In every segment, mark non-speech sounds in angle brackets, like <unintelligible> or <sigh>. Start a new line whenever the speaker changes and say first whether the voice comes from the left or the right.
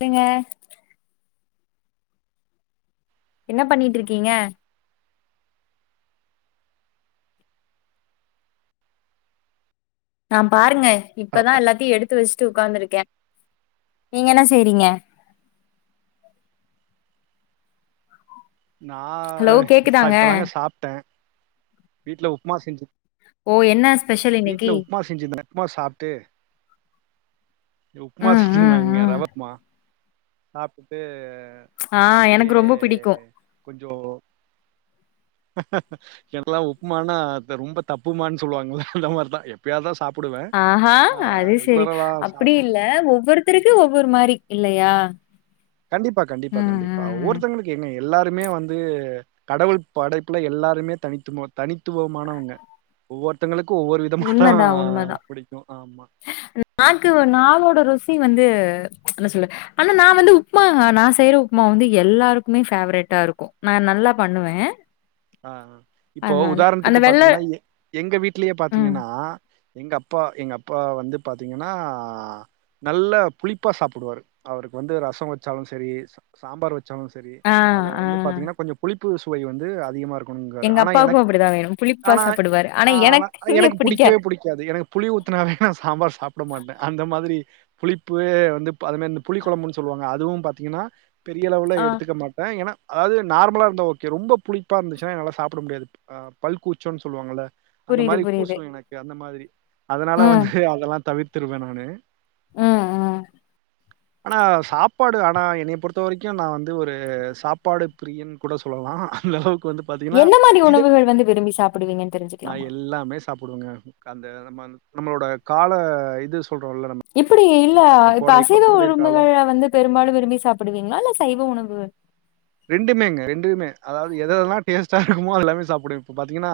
left: சேங்க என்ன பண்ணிட்ருக்கீங்க நா பாருங்க இப்பதா எல்லாத்தையு எடுத்து வச்சுட்டு உக்காந்துருக்கே நீங்க என்ன செய்றீங்க
right: நா
left: ஹலோ
right: ச
left: கேக்குதாங்க
right: இப்போதாங்க சாப்ட்டே வீட்ல உப்புமா செஞ்சு
left: ஓ என்ன ஸ்பெஷல் இன்னைக்கி
right: செஞ்சு <inaudible> சாப்ட்டு உப்மா
left: ம் ம்
right: செஞ்சிருந்தாங்க
left: ம்
right: ரவ உப்மா சாப்ட்டு
left: ஆ எனக்கு ரொம்ப பிடிக்கும்
right: கொஞ்சோ எனக்குலா உப்மான்னா ரொம்ப தப்புமான் சொல்லுவாங்கள அந்த மாரி தா எப்பயாதா சாப்டுவே
left: ஆஹா
right: ஆ
left: அது சரி
right: ரெகுலராலா
left: அப்டி
right: சாப்ட
left: இல்ல ஒவ்வொருத்தருக்கு ஒவ்வொரு மாரி இல்லயா
right: கண்டிப்பா கண்டிப்பா கண்டிப்பா
left: ம்
right: ஒவ்வொருத்தங்களுக்கு எங்க எல்லாருமே வந்து கடவுள் படைப்புல எல்லாருமே தனித்து தனித்துவமானவங்க ஒவ்வொருத்தவங்களுக்கு ஒவ்வொரு விதமா தா
left: உண்மதா உண்மதா
right: புடிக்கு ஆமா
left: நாக்கு நாவோட ருசி வந்து என்ன சொல்லு ஆனா நா வந்து உப்மா நா செய்யற உப்மா வந்து எல்லாருக்குமே ஃபேவரட்டா இருக்கு நா நல்லா பண்ணுவே
right: ஆ அ இப்போ
left: அதனால அந்த
right: உதாரணத்துக்கு
left: வெள்ள
right: பாத்தீங்கன்னா எ எங்க வீட்லயே
left: ம்
right: பாத்தீங்கன்னா எங்க அப்பா எங்க அப்பா வந்து பாத்தீங்கன்னா நல்ல புளிப்பா சாப்டுவாரு அவருக்கு வந்து ரசம் வச்சாலு சரி சாம்பார் வச் சாலு சரி
left: ஆ
right: அதுல வந்து
left: ஆ
right: பாத்தீங்கன்னா கொஞ்சோ புளிப்பு சுவை வந்து அதிகமா இருக் க்குனுங்கரு
left: எங்க
right: ஆனா
left: அப்பாவுக்கும்
right: எனக்கு
left: அப்படிதா வேணும் புளிப்பா
right: ஆனா
left: சாப்பிடுவாரு
right: ஆனா எனக்கு
left: பிடிக்காது
right: புடிக்கவே புடிக் காது எனக்கு புளி ஊத்தினாவே நா சாம்பார் சாப்ட மாட்டே அந்த மாதிரி புளிப்பு வந்து இப்ப அதுமாரி இந்த புளி கொழம்புன் சொல்லுவாங்க அதுவு பாத்திங்கன்னா பெரிய அளவுள
left: ஆ
right: எடுத்துக்க மாட்டே ஏன்னா அதாவது நார்மலா இருந்தா ஓகே ரொம்ப புளிப்பா இருந்துச்சுனா என்னால சாப்பிட முடியாது அ பல்கூச்சோன் சொல்லுவாங்கல அந்த
left: புரியுது
right: மாரி
left: புரியுது
right: கூசு எனக்கு அந்த மாதிரி அதனால
left: ம்
right: வந்து அதெல்லா தவிர்த்துருவே நானு
left: ம் ம்
right: ஆனா சாப்பாடு ஆனா என்னைய பொறுத்த வரைக்கு நா வந்து ஒரு சாப்பாடு பிரியன் கூட சொல்லலா அந்த அளவுக்கு வந்து பாத்தீங்கன்னா
left: என்ன மாரி
right: இதை
left: உணவுகள் வந்து விரும்பி சாப்பிடுவீங்கன்னு
right: நா
left: தெரிஞ்சுக்கலாமா
right: எல்லாமே சாப் சாப்டுவேங்க அந்த நம்ம நம்மளோட கால இது சொல்றோல்ல நம்
left: எப்டி இல்ல இப்ப அசைவ உணவுகள்ள வந்து பெரும்பாலு விரும்பி சாப்டுவீங்களா இல்ல சைவ உணவு
right: ரெண்டுமேங்க ரெண்டுமே அதாவது எததெல்லா டேஸ்டா இருக்குமோ அத எல்லாமே சாப்டுவே இப்ப பாத்தீங்கனா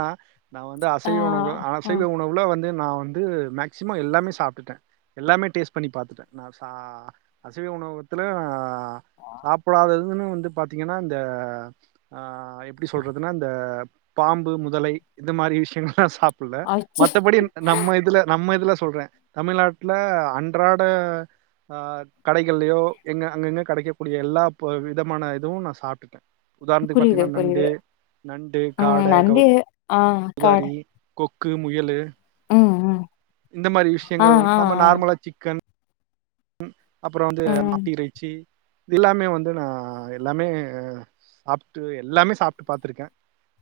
right: நா வந்து
left: ஆ
right: அசைவ உணவு
left: ஆ
right: அசைவ உணவுல வந்து நா வந்து மேக்சிமம் எல்லாமே சாப்ட்டுட்டே எல்லாமே டேஸ்ட் பண்ணி பாத்துட்டே நா ச அசைவ உணவகத்துல சாப்டாததுன் வந்து பாத்தீங்கனா இந்த ஆ எப்படி சொல்றதுன்னா இந்த பாம்பு முதலை இந்த மாரி விஷயங்கள் எல்லா சாப் புள்ள
left: அச்ச
right: மத்தபடி நம்ம இதுல நம்ம இதுல சொல்றே தமிழ்நாட்ல அன்றாட ஆ கடைகள்லயோ எங்க அங்கங்க கெடைக்கக்க கூடிய எல்லா பு விதமான துவு நா சாப்டுட்டே உதாரணத்துக்கு
left: புரியுது
right: பாத்தீங்கனா
left: புரியுது
right: நண்டு நண்டு
left: ம்
right: காட கவு
left: நண்டு ஆ காடு
right: தாரி கொக்கு முயலு
left: ம் ம்
right: இந்த மாரி
left: ஆ
right: விஷயங்கள்
left: ஆ
right: நம்ம
left: ஆ
right: நார்மலா சிக்கன் அப்றோ வந்து
left: ம்
right: மாட்டிறைச்சி இது எல்லாமே வந்து நா எல்லாமே சாப்ட்டு எல்லாமே சாப்ட்டு பாத்திருக்கே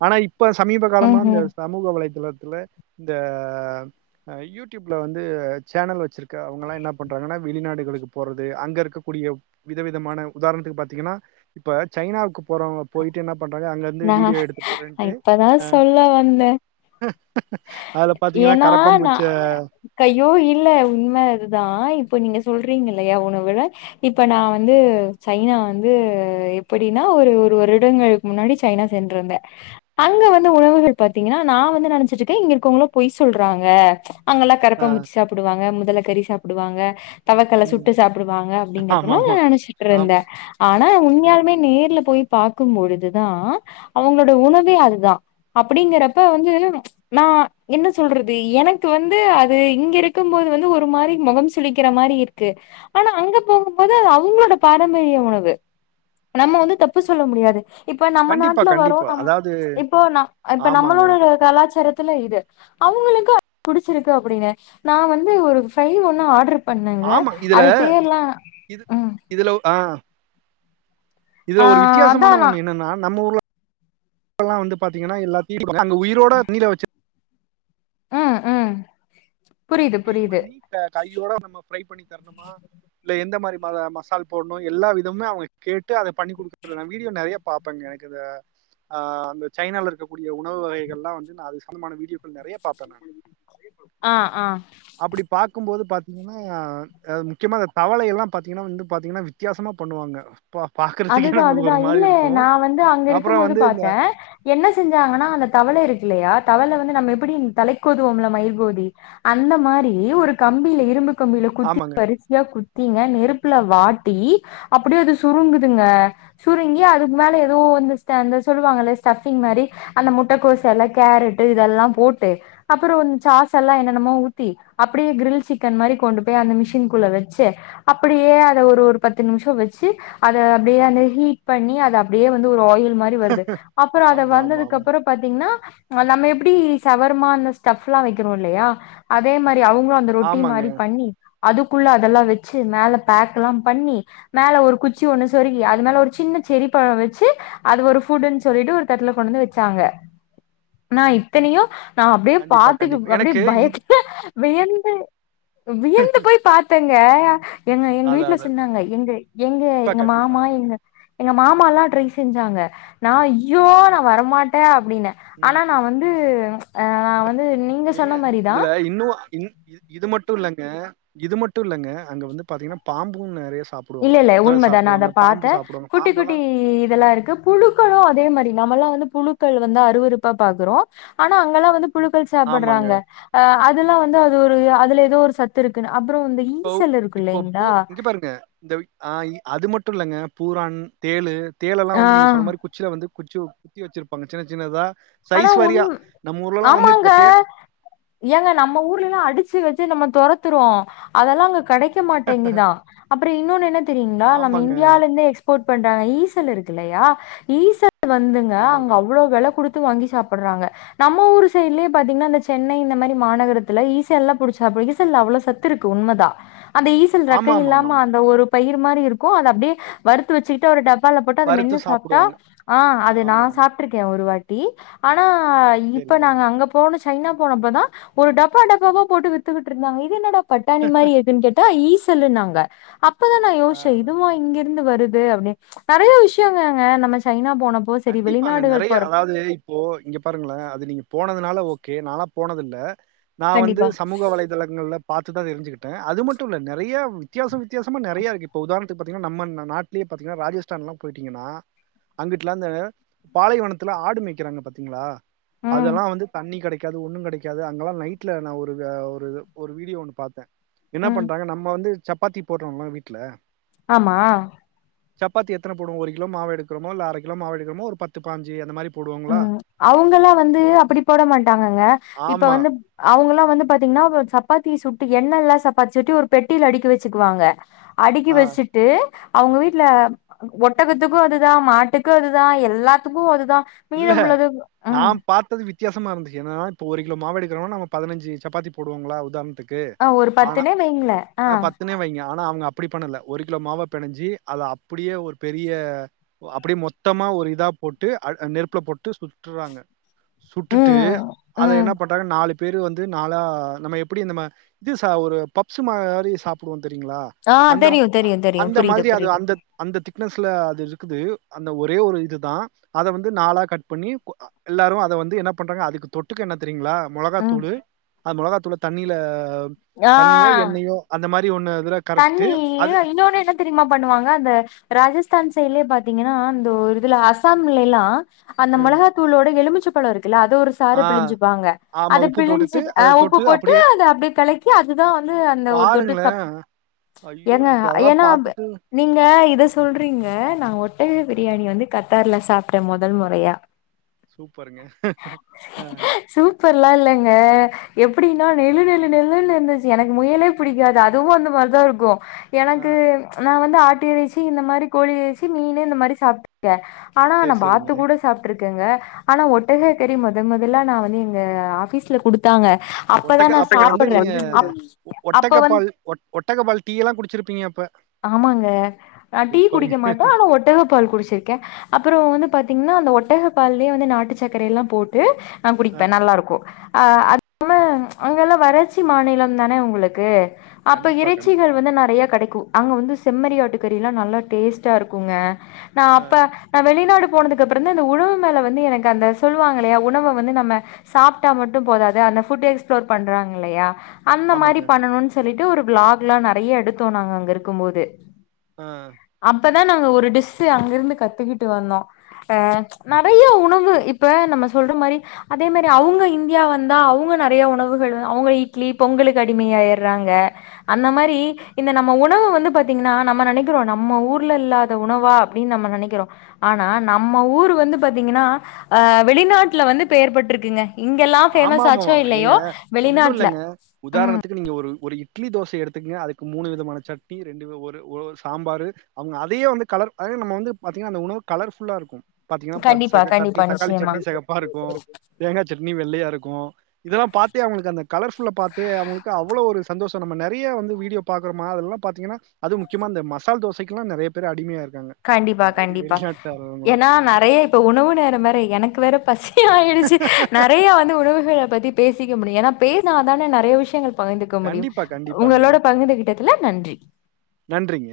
right: ஆனா இப்ப சமீப காலமா
left: ம்
right: இந்த
left: ம்
right: சமூக வலைதளத்துல இந்த யூடியூப்ல வந்து சேனல் வச்சிருக் க அவங்களா என்ன பண்றாங்கனா வெளிநாடுகளுக்கு போறது அங்க இருக்கக்கூடிய விதவிதமான உதாரணத்துக்கு பாத்தீங்கனா இப்ப சைனாவுக்கு போறவங்க போயிட்டு என்ன பண்றாங்க அங்க இருந்து
left: நா
right: வீடியோ எடுத்து போறேன்ட்டு
left: இப்பதா
right: அ
left: சொல்ல வந்தே
right: அத பாத்தீங்கனா கரப்பா பூச்ச
left: கயோ இல்ல உண்ம இதுதா இப்ப நீங்க சொல்றீங்க இல்லயா உணவுல இப்ப நா வந்து சைனா வந்து எப்படின்னா ஒரு ஒரு வருடங்கள் முன்னாடி சைனா சென்றிருந்தே அங்க வந்து உணவுகள் பாத்தீங்கன்னா நா வந்து நெனச்சிட்டு க்கு இங்க இருக்கவங்களா பொய் சொல்றாங்க அங்கெல்லா
right: ஆ
left: கரப்ப பூச்சி சாப்டுவாங்க முதல கறி சாப்டுவாங்க தவக்கல
right: ம்
left: சுட்டு சாப்டுவாங்க
right: ஆமா
left: அப்படிங்கறதலா
right: ஆமா
left: நெனச்சிட்டு இருந்த
right: ஆமா
left: ஆனா உண்மையாலுமே நேர்ல போய் பாக்கு பொழுதுதா அவங்களோட உணவே அதுதா அப்படிங்கறப்ப வந்து நா என்ன சொல்றது எனக்கு வந்து அது இங்க இருக்கு போது வந்து ஒரு மாரி முகம் சுலிக்கிற மாரி இருக்கு ஆனா அங்க போகும் போது அவங்களோட பாரம்பரிய உணவு நம்ம வந்து தப்பு சொல்ல முடியாது இப்ப நம்ம
right: கண்டிப்பா
left: நாட்ல வரோ
right: கண்டிப்பா
left: நம்
right: அதாவது
left: இப்போ ந இப்ப
right: ஆமாங்க
left: நம்மளோட கலாச்சாரத் தல இது அவங்களுக்கு புடிச்சிருக்கு அப்டின்னு நா வந்து ஒரு ஃபிரய் ஒன்னு ஆர்டர் பண்ணங்க
right: ஆமா இதுல
left: அது பேர்லா
right: இது
left: ம்
right: இதுல அ இதுல
left: ஆ
right: ஒரு
left: அதா
right: வித்தியாசமான
left: நா
right: ஒன்னு என்னனா நம்ம ஊர்லல்லா வந்து பாத்தீங்கனா எல்லா <inaudible> அங்க உயிரோட நீல வச்சு
left: அ அ
right: அங்க கிளீன் பண்ணி க கையோட நம்ம ஃப்ரை பண்ணி தரணுமா இல்ல எந்த மாரி ம மசால் போடணு எல்லா விதமுமே அவங்க கேட்டு அத பண்ணி குடு நா வீடியோ நெறய பாப்பேங்க எனக்கு இத அ அந்த சைனாவுல இருக்கக்கூடிய உணவு வகைகல்லா வந்து நா அது சொந்தமான வீடியோக்கள் நெறய பாப்ப நானு
left: ஆ ஆ
right: அப்டி பாக்குபோது பாத்தீங்கனா முக்கியமா தவள எல்லா பாத்தீங்கனா வந்து பாத்தீங்கனா வித்தியாசமா பண்ணுவாங்க பா பாக்கறதுக்கே
left: அதுதான்
right: நமக்கு ஒரு
left: அதுதான்.
right: மாரி
left: இல்ல
right: இருக்கு
left: நான் வந்து அங்க
right: அப்ற
left: இருக்கும்போது
right: வந்து இந்த
left: பார்த்தேன். என்ன செஞ்சாங்கனா அந்த தவள இருக்குல்லயா தவள வந்து நம்ம எப்டி தலைக்கோதுவோம்ல மைகோதி அந்த மாரி ஒரு கம்பில இரும்பு கம்பில குத்தி
right: ஆமாங்க
left: வரிசயா குத்திங்க நெருப்புல வாட்டி அப்டியே அது சுருங்குது துங்க சுருங்கி அதுக்கு மேல எதோ வந்து ஸ் ட இந்த சொல்லுவாங்கல ஸ்டஃபிங் மாரி அந்த முட்டக்கோச எல்லா கேரட் இதெல்லா போட்டு அப்ற வந் சாச எல்லா என்னென்னமோ ஊத்தி அப்டியே கிரில் சிக்கன் மாரி கொண்டு போய் அந்த மிஷின்க்குள்ள வச்சு அப்டியே அத ஒரு ஒரு பத்து நிமிஷ வச்சு அத அப்டியே அந்த ஹீட் பண்ணி அத அப்டியே வந்து ஒரு ஆயில் மாரி வருது அப்பறோ அத
right: ஆமா ஆமா ஆமா
left: வந்ததுக்கப்பற பாத்தீங்கனா நம்ம எப்டி சவர்மா அந்த ஸ்டப்ல்லா வைக்கிறோ இல்லயா அதே மாரி அவங்க இந்த ரொட்டி
right: ஆமாங்க
left: மாரி பண்ணி அதுக்குள்ள அதெல்லா வச்சு மேல பேக்ல்லா பண்ணி மேல ஒரு குச் ச்சி ஒன்னு சொருகி அது மேல ஒரு சின்ன செரி பழ வச்சு அது ஒரு ஃபுட்டுன் சொல்லிட்டு ஒரு தட்டுல கொண்டு வந்து வச்சாங்க நா இத்தனயு நா அப்டியே
right: கண்டிப்பா கண்டிப்பா
left: பாத்துக்க அப்டியே
right: எனக்கு இது
left: பயத்துல வியந்து வியந்து போய் பாத்த ங்க எங்க எங்க
right: அத
left: வீட்ல
right: அத
left: சொன்னாங்க எங்க எங்க
right: கண்டிப்பா
left: எங்க மாமா
right: கண்டிப்பாங்க
left: எங்க எங்க மாமாலா ட்ரை செஞ்சாங்க நா ஐயோ நா வரமாட்ட அப்டின்ன
right: ம்
left: ஆனா நா வந்து நா வந்து நீங்க சொன்ன மாரிதா
right: இன்னுஆ இன் இ இது மட்டு இல்லங்க இது மட்டு இல்லங்க அங்க வந்து பாத்தீங்கன்னா பாம்பும் நெறைய சாப்பு
left: இல்லல்ல உண்மதா நா அத பாத்தே குட்டி குட்டி
right: பாம்பெல்லாம்
left: இதெல்லா இருக்கு புழுக்களு அதே மாரி நாம்மல்லா வந்து புழுக்கள் வந்தா அருவறுப்பா பாக்குறோ ஆனா அங்கெல்லா வந்து புழுக்கள்
right: ஆமாங்க
left: சாப்பட்றாங்க அ அதெல்லா வந்து அது ஒரு அதுல எதோ ஒரு சத்து இருக்குன்னு அப்புற வந்து
right: போ இப்போ பூ இங்க பாருங்க இந்த அ அது மட்டு இல்லங்க பூரான் தேளு தேளு எல்லா
left: ஆ
right: வந்து நீங்க சொன்ன மாரி குச்சில வந்து குச்சி குத்தி வச்சிருப்பாங்க சின்ன சின்னதா
left: ஆனா
right: சைஸ்
left: உண்
right: வாரியா நம்ம ஊர்ல எல்லாம் வந்து
left: ஆமாங்க
right: இப்ப தேல்
left: ஏங்க நம்ம ஊர்லல்லா அடிச்சு வச்சு நம்ம தொறத்துறோ அதெல்லா அங்க கெடைக் க மாட்டேங்குதா அப்புற இன்னோன்னு என்ன தெரியீங்களா நம்ம
right: ஆமாங்க
left: இந்தியால இருந்து எக்ஸ்ப் போட் பண்றாங்க ஈசல் இருக்குல்லையா ஈசல் வந்துங்க அங்க
right: ஆமாங்க
left: அவ்வளோ வெலை குடுத் து வாங்கி சாப்பிடறாங்க நம்ம ஊரு சைட்லயே பாத்தீங்கன்னாந்த சென்னை இந்த மாரி மாநகரத்துல ஈசல் எல்லா புடிச்சாப் ஈசல்ல அவ்ளோ சத் து இருக்கு உண்மைதா அந்த ஈச ல் ரெக்க
right: ஆமா ஆமா ஆமா
left: இல்லாம
right: ஆமா
left: அந்த ஒரு பயிர் மாரி இருக்கும் அத அப்டியே வறுத்து வச்சுக்கிட்டு ஒரு டப் பால போட்டு அத மென்னு
right: வறுத்து
left: சாப்ட்டா
right: சாப்பிடுவாங்க
left: ஆ அது நா
right: ஆமா ஆமா
left: சாப்ட்டுருக்கே ஒரு வாட்டி ஆனா இப்ப
right: சரிங்க
left: நாங்க அங்க போன சைனா போனப்பதா ஒரு டப்பா டப்பாவ போட்டு வித்துக்கிட்டு இருந்தாங்க இது என்னடா பட்டாணி மாரி இருக்குன் கேட்டா ஈசல்லுனாங்க அப் பதா நா யோஸ்சே
right: ஆ
left: இதுவா இங்கருந்து வருது அப்டின் நறையா விஷயங்கங்க நம்ம சைனா போன
right: கண்டிப்பாங்க நறைய அதாவது இப்போ இங்க பாருங்களே அது நீங்க போனதுனால ஓகே நாளா போனது இல்ல நா வந்து
left: கண்டிப்பா
right: சமூக வலை தளங்கள்ல பார்த்துதா தெரிஞ்சுக்கிட்டே அது மட்டு இல்ல நறையா வித்தியாச வித்தியாசமா நறைய இருக்கு இப்போ உதாரணத்துக்கு பாத்தீங்கனா நம்ம நாட்டு லே பாத்தீங்கனா ராஜஸ்தான்லா போயிட்டீங்கனா <unintelligible> பாலைவனத்தில ஆடு மேய்க்கிறாங்க பாத்தீங்களா
left: ம்
right: அதெல்லா வந்து தண்ணி கெடை க்காது ஒன்னு கெடைக்காது அங்கெல்லா நைட்ல நா ஒரு ஒரு வீடியோ ஒன்னு பாத்தே என்ன
left: ம்
right: பண்றாங்க நம்ம வந்து சப்பாத்தி போட்றோம்மா வீட்ல
left: ஆமா
right: சப்பாத்தி எத்தன போடுவோ ஒரு கிலோ மாவை எடுக்குறோமோ இல்ல அர கிலோ மாவ எடுக்கிறமோ ஒரு பத்து பாஞ்சு அந்த மாரி போடுவோங்களா?
left: ம் அவுங்களா வந்து அப்டி போட மாட்டாங்கங்க இப்ப
right: ஆமா.
left: வந்து அவுங்கலா வந்து பாத்தீங்கனா சப்பாத்தி சுட்டு எண்ணெல்லா சப்பாத்தி சுட்டு ஒரு பெட்டில அடிக்கி வச்சுக்குவாங்க அடுக்கி
right: ஆ.
left: வச்சுட்டு அவுங்க வீட்ல ஒட்டகத்துக்கு அதுதா மாட்டுக்கு அதுதா எல்லாத்துக்கு அதுதா
right: இல்ல
left: மீதமுள்ளது
right: நா
left: ம்
right: பாத்தது வித்தியாசமா இருந்துச்சு ஏன்னா இப்ப ஒருகிலோ மாவடுக்கிறனா நம்ம பதினஞ்சு சப்பாத்தி போடுவோங்களா உதாரணத்துக் கு
left: ஆ ஒரு
right: ஆனா
left: பத்துனே வைங்கள ஆ
right: அ பத்துனே வைங்க ஆனா அவங்க அப்டி பண்ணல ஒரு கிலோ மாவ பெனஞ்சு அத அப்டியே ஒரு பெரிய அப்டி மொத்தமா ஒரு இதா போட்டு நெருப்புல போட்டு சுட்டுறாங்க சுட்டுட்டு
left: ம்
right: அத
left: ம்
right: என்ன பண்றாங்க நாலு பேரு வந்து நாளா நம்ம எப்டி நம்ம இது ச ஒரு பப்ஸு மாரி சாப்பிடுவோ தெரியீங்களா
left: ஆ
right: அந்த
left: தெரியு தெரியு தெரியு
right: அந்த
left: புரியுது
right: மாரி அது
left: புரியுது
right: அந்த அந்த திக்னஸ்ல அது இருக்குது அந்த ஒரே ஒரு இதுதா அத வந்து நாலா கட் பண்ணி எல்லாரு அத வந்து என்ன பண்றாங்க அதுக்கு தொட் டுக்க என்ன தெரியுங்ளா
left: ம்
right: மொளகாத்தூளு அந்த மொளகாத்தூள தண்ணியில
left: ஆ
right: தண்ணியோ எண்ணெயோ அந்த மாதிரி ஒன்னு இதுல கரைச்சிட்டு
left: தண்ணி
right: அது
left: இன்னோன்னு என்ன தெரிமா பண்ணுவாங்க அந்த ராஜஸ்தான் சைடுலே பாத்தீங்கன்னா அந்த இதுல அசாம்லேல்லா அந்த
right: ம்
left: மிளகாத்தூளோட எலுமிச்ச பழோ இருக்குல்ல அது ஒரு சாரு
right: ஆ
left: பிழிஞ்சுப்பாங்க
right: ஆமா
left: அத
right: உப்பு
left: பிழிஞ்சி
right: போட்டுட்டு
left: அ
right: அத
left: உப்பு
right: தொட்டு
left: போட்டு
right: அப்டியே
left: அத அப்டியே கழக்கி அதுதா வந்து அந்த ஒரு தொட்டு
right: பாருங்களே
left: சாப்
right: ஐயோ
left: ஏங்க
right: எனக்கு அதெல்லா
left: ஏனா
right: பாத்துட்டு
left: நீங்க இத சொல்றீங்க நா ஒட்டக பிரியாணி வந்து கத்தார்ல சாப்டே முதல் முறயா
right: சூப்பருங்க ஆ
left: ஃபெர்லாம் இல்லங்க எப்டினா நெழு நெழு நெழுனு இருந்துச்சு எனக்கு முயலே பிடிக்காது அ அதுவு அந்த மாரிதா இருக்கு
right: ஆ
left: எனக்கு நா வந்து ஆட்டு இறைச்சி இந்த மாரி கோழி இறைச்சி மீனு இந்த மாரி சாப்டுக்கேன் ஆனா நா
right: சேரி
left: பாத்து
right: சேரிங்க
left: கூட சாப் இருக்குங்க ஆனா ஒட்டக கறி முதல் முதல்ல நா வந்து எங்க ஆபீஸ்ல குடுத்தாங்க அப்பதா
right: ஒட்டக்க
left: நா
right: அப்ப வந்து
left: சாப்டுறே
right: நீங்க
left: அப் அப்ப வந்
right: ஒட்டக பால் டீ யெல்லா குடிச்சிருப்பீங்க அப்ப
left: ஆமாங்க அ டீ
right: சூப்பருங்க
left: குடிக்க மாட்டோ ஆனா ஒட்டகப் பால் குடிச்சிருக்கே அப்றோ வந்து பாத்தீங்கன்னா அந்த ஒட்டக பால்லே வந்து நாட்டு சக்கரயெல்லா போட்டு நா
right: ஆ
left: குடிப்பே நல்லாருக்கு அ அது <inaudible> ல அங்கெல்லா வறட்சி மாநிலம் தானே உங்களுக்கு அப்ப
right: கண்டிப்பா
left: இறைச்சிகள்
right: கண்டிப்பா
left: வந்து நெறய கிடைக்கு அங்க வந்து செம்மறி ஆட்டு கறிலா நல்லா டேஸ்ட்டா இருக்குங்க நா
right: ஆ
left: அப்ப நா வெளிநாடு போனதுக்கப்றோந்தா இந்த உணவு மேல வந்து எனக்கு அந்த சொல்லுவால்லயா உணவ வந்து நம்ம சாப்ட்டா மட்டு போதாது அந்த ஃபுட் எக்ஸ்ப்ளோர் பண்றாங்க இல்லயா அந்த
right: ஆமாங்க
left: மாரி பண்ணணுனு சொல்லிட்டு ஒரு வ்ளாக்லா நெறய எடுத்தோ நாங்க அங்க இருக்குபோது
right: ஆ
left: அப்பதா நாங்க ஒரு டிஸ்சு அங்கிருந்து கத்துக்கிட்டு வந்தோ ஆ நெறய உணவு இப்ப நம்ம சொல்ற மாரி அதே மாரி அவுங்க இந்தியா வந்தா அவுங்க நெறய உணவுகள் அவுங்க இட்லி பொங்கலுக்கு அடிமையாயிற்றாங்க அந்த மாரி இந்த நம்ம உணவு வந் து பாத்தீங்கன்னா நம்ம நெனைக்கிறோ நம்ம ஊர்ல இல்லாத உணவா அப்டினு நம்ம நெனைக்கிறோ ஆனா நம்ம ஊரு வந்து பாத்தீங்கன்னா அ வெளிநாட்டுல வந்து பெயர் பெற்றுக்குங்க இங்கெல்லா
right: ஆமா
left: பேமஸ் ஆச்சோ
right: ஆமாமா ஏங்க
left: இல்லயோ
right: ஒண்ணு
left: வெளிநாட்டுல
right: இல்லங்க
left: ம்
right: உதாரணத்துக்கு நீங்க ஒரு ஒரு இட்லி தோசய எடுத்துக்கங்க அதுக்கு மூணு விதமான சட்னி ரெண்டு ஒரு ஒர் சாம்பாரு அவங்க அதயே வந்து கலர் அத நம்ம வந்து பாத்தீங்கன்னா அந்த உணவு கலர்ஃபுல்லாருக்கு பாத்தீங்கன்னா பத்
left: கண்டிப்பா
right: செக சட்னி
left: கண்டிப்பா
right: தக்காளி
left: நிச்சயமா
right: சட்னி சிகப்பாருக்கு தேங்காய் சட்னி வெள்ளையாருக்கு இதெல்லா பாத்தே அவங்களுக்கு அந்த கலர்ஃபுல்ல பாத்தே அவங்களுக்கு அவ்ளோ ஒரு சந்தோஷோ நம்ம நெறய வந்து வீடியோ பாக்றோமா அதுலல்லா பாத்தீங்கன்னா அது முக்கியமா அந்த மசால் தோசக்கெல்லாம் நெறய பேர் அடிமையாயிருக்காங்க
left: கண்டிப்பா கண்டிப்பா ஏனா
right: ஆமா
left: நெறய இப்ப உணவு நேரம் வேற எனக்கு வேற பசியாயிடுச்சு நெறய வந்து உணவுகள பத்தி பேசிக்க முடியு ஏன்னா பேசினா தானே நெறய விஷயங்கள் பகிர்ந்துக்க முடியு
right: கண்டிப்பா கண்டிப்பாங்க
left: உங்களோட பகிர்ந்துகிட்ட துல நன்றி
right: நன்றிங்க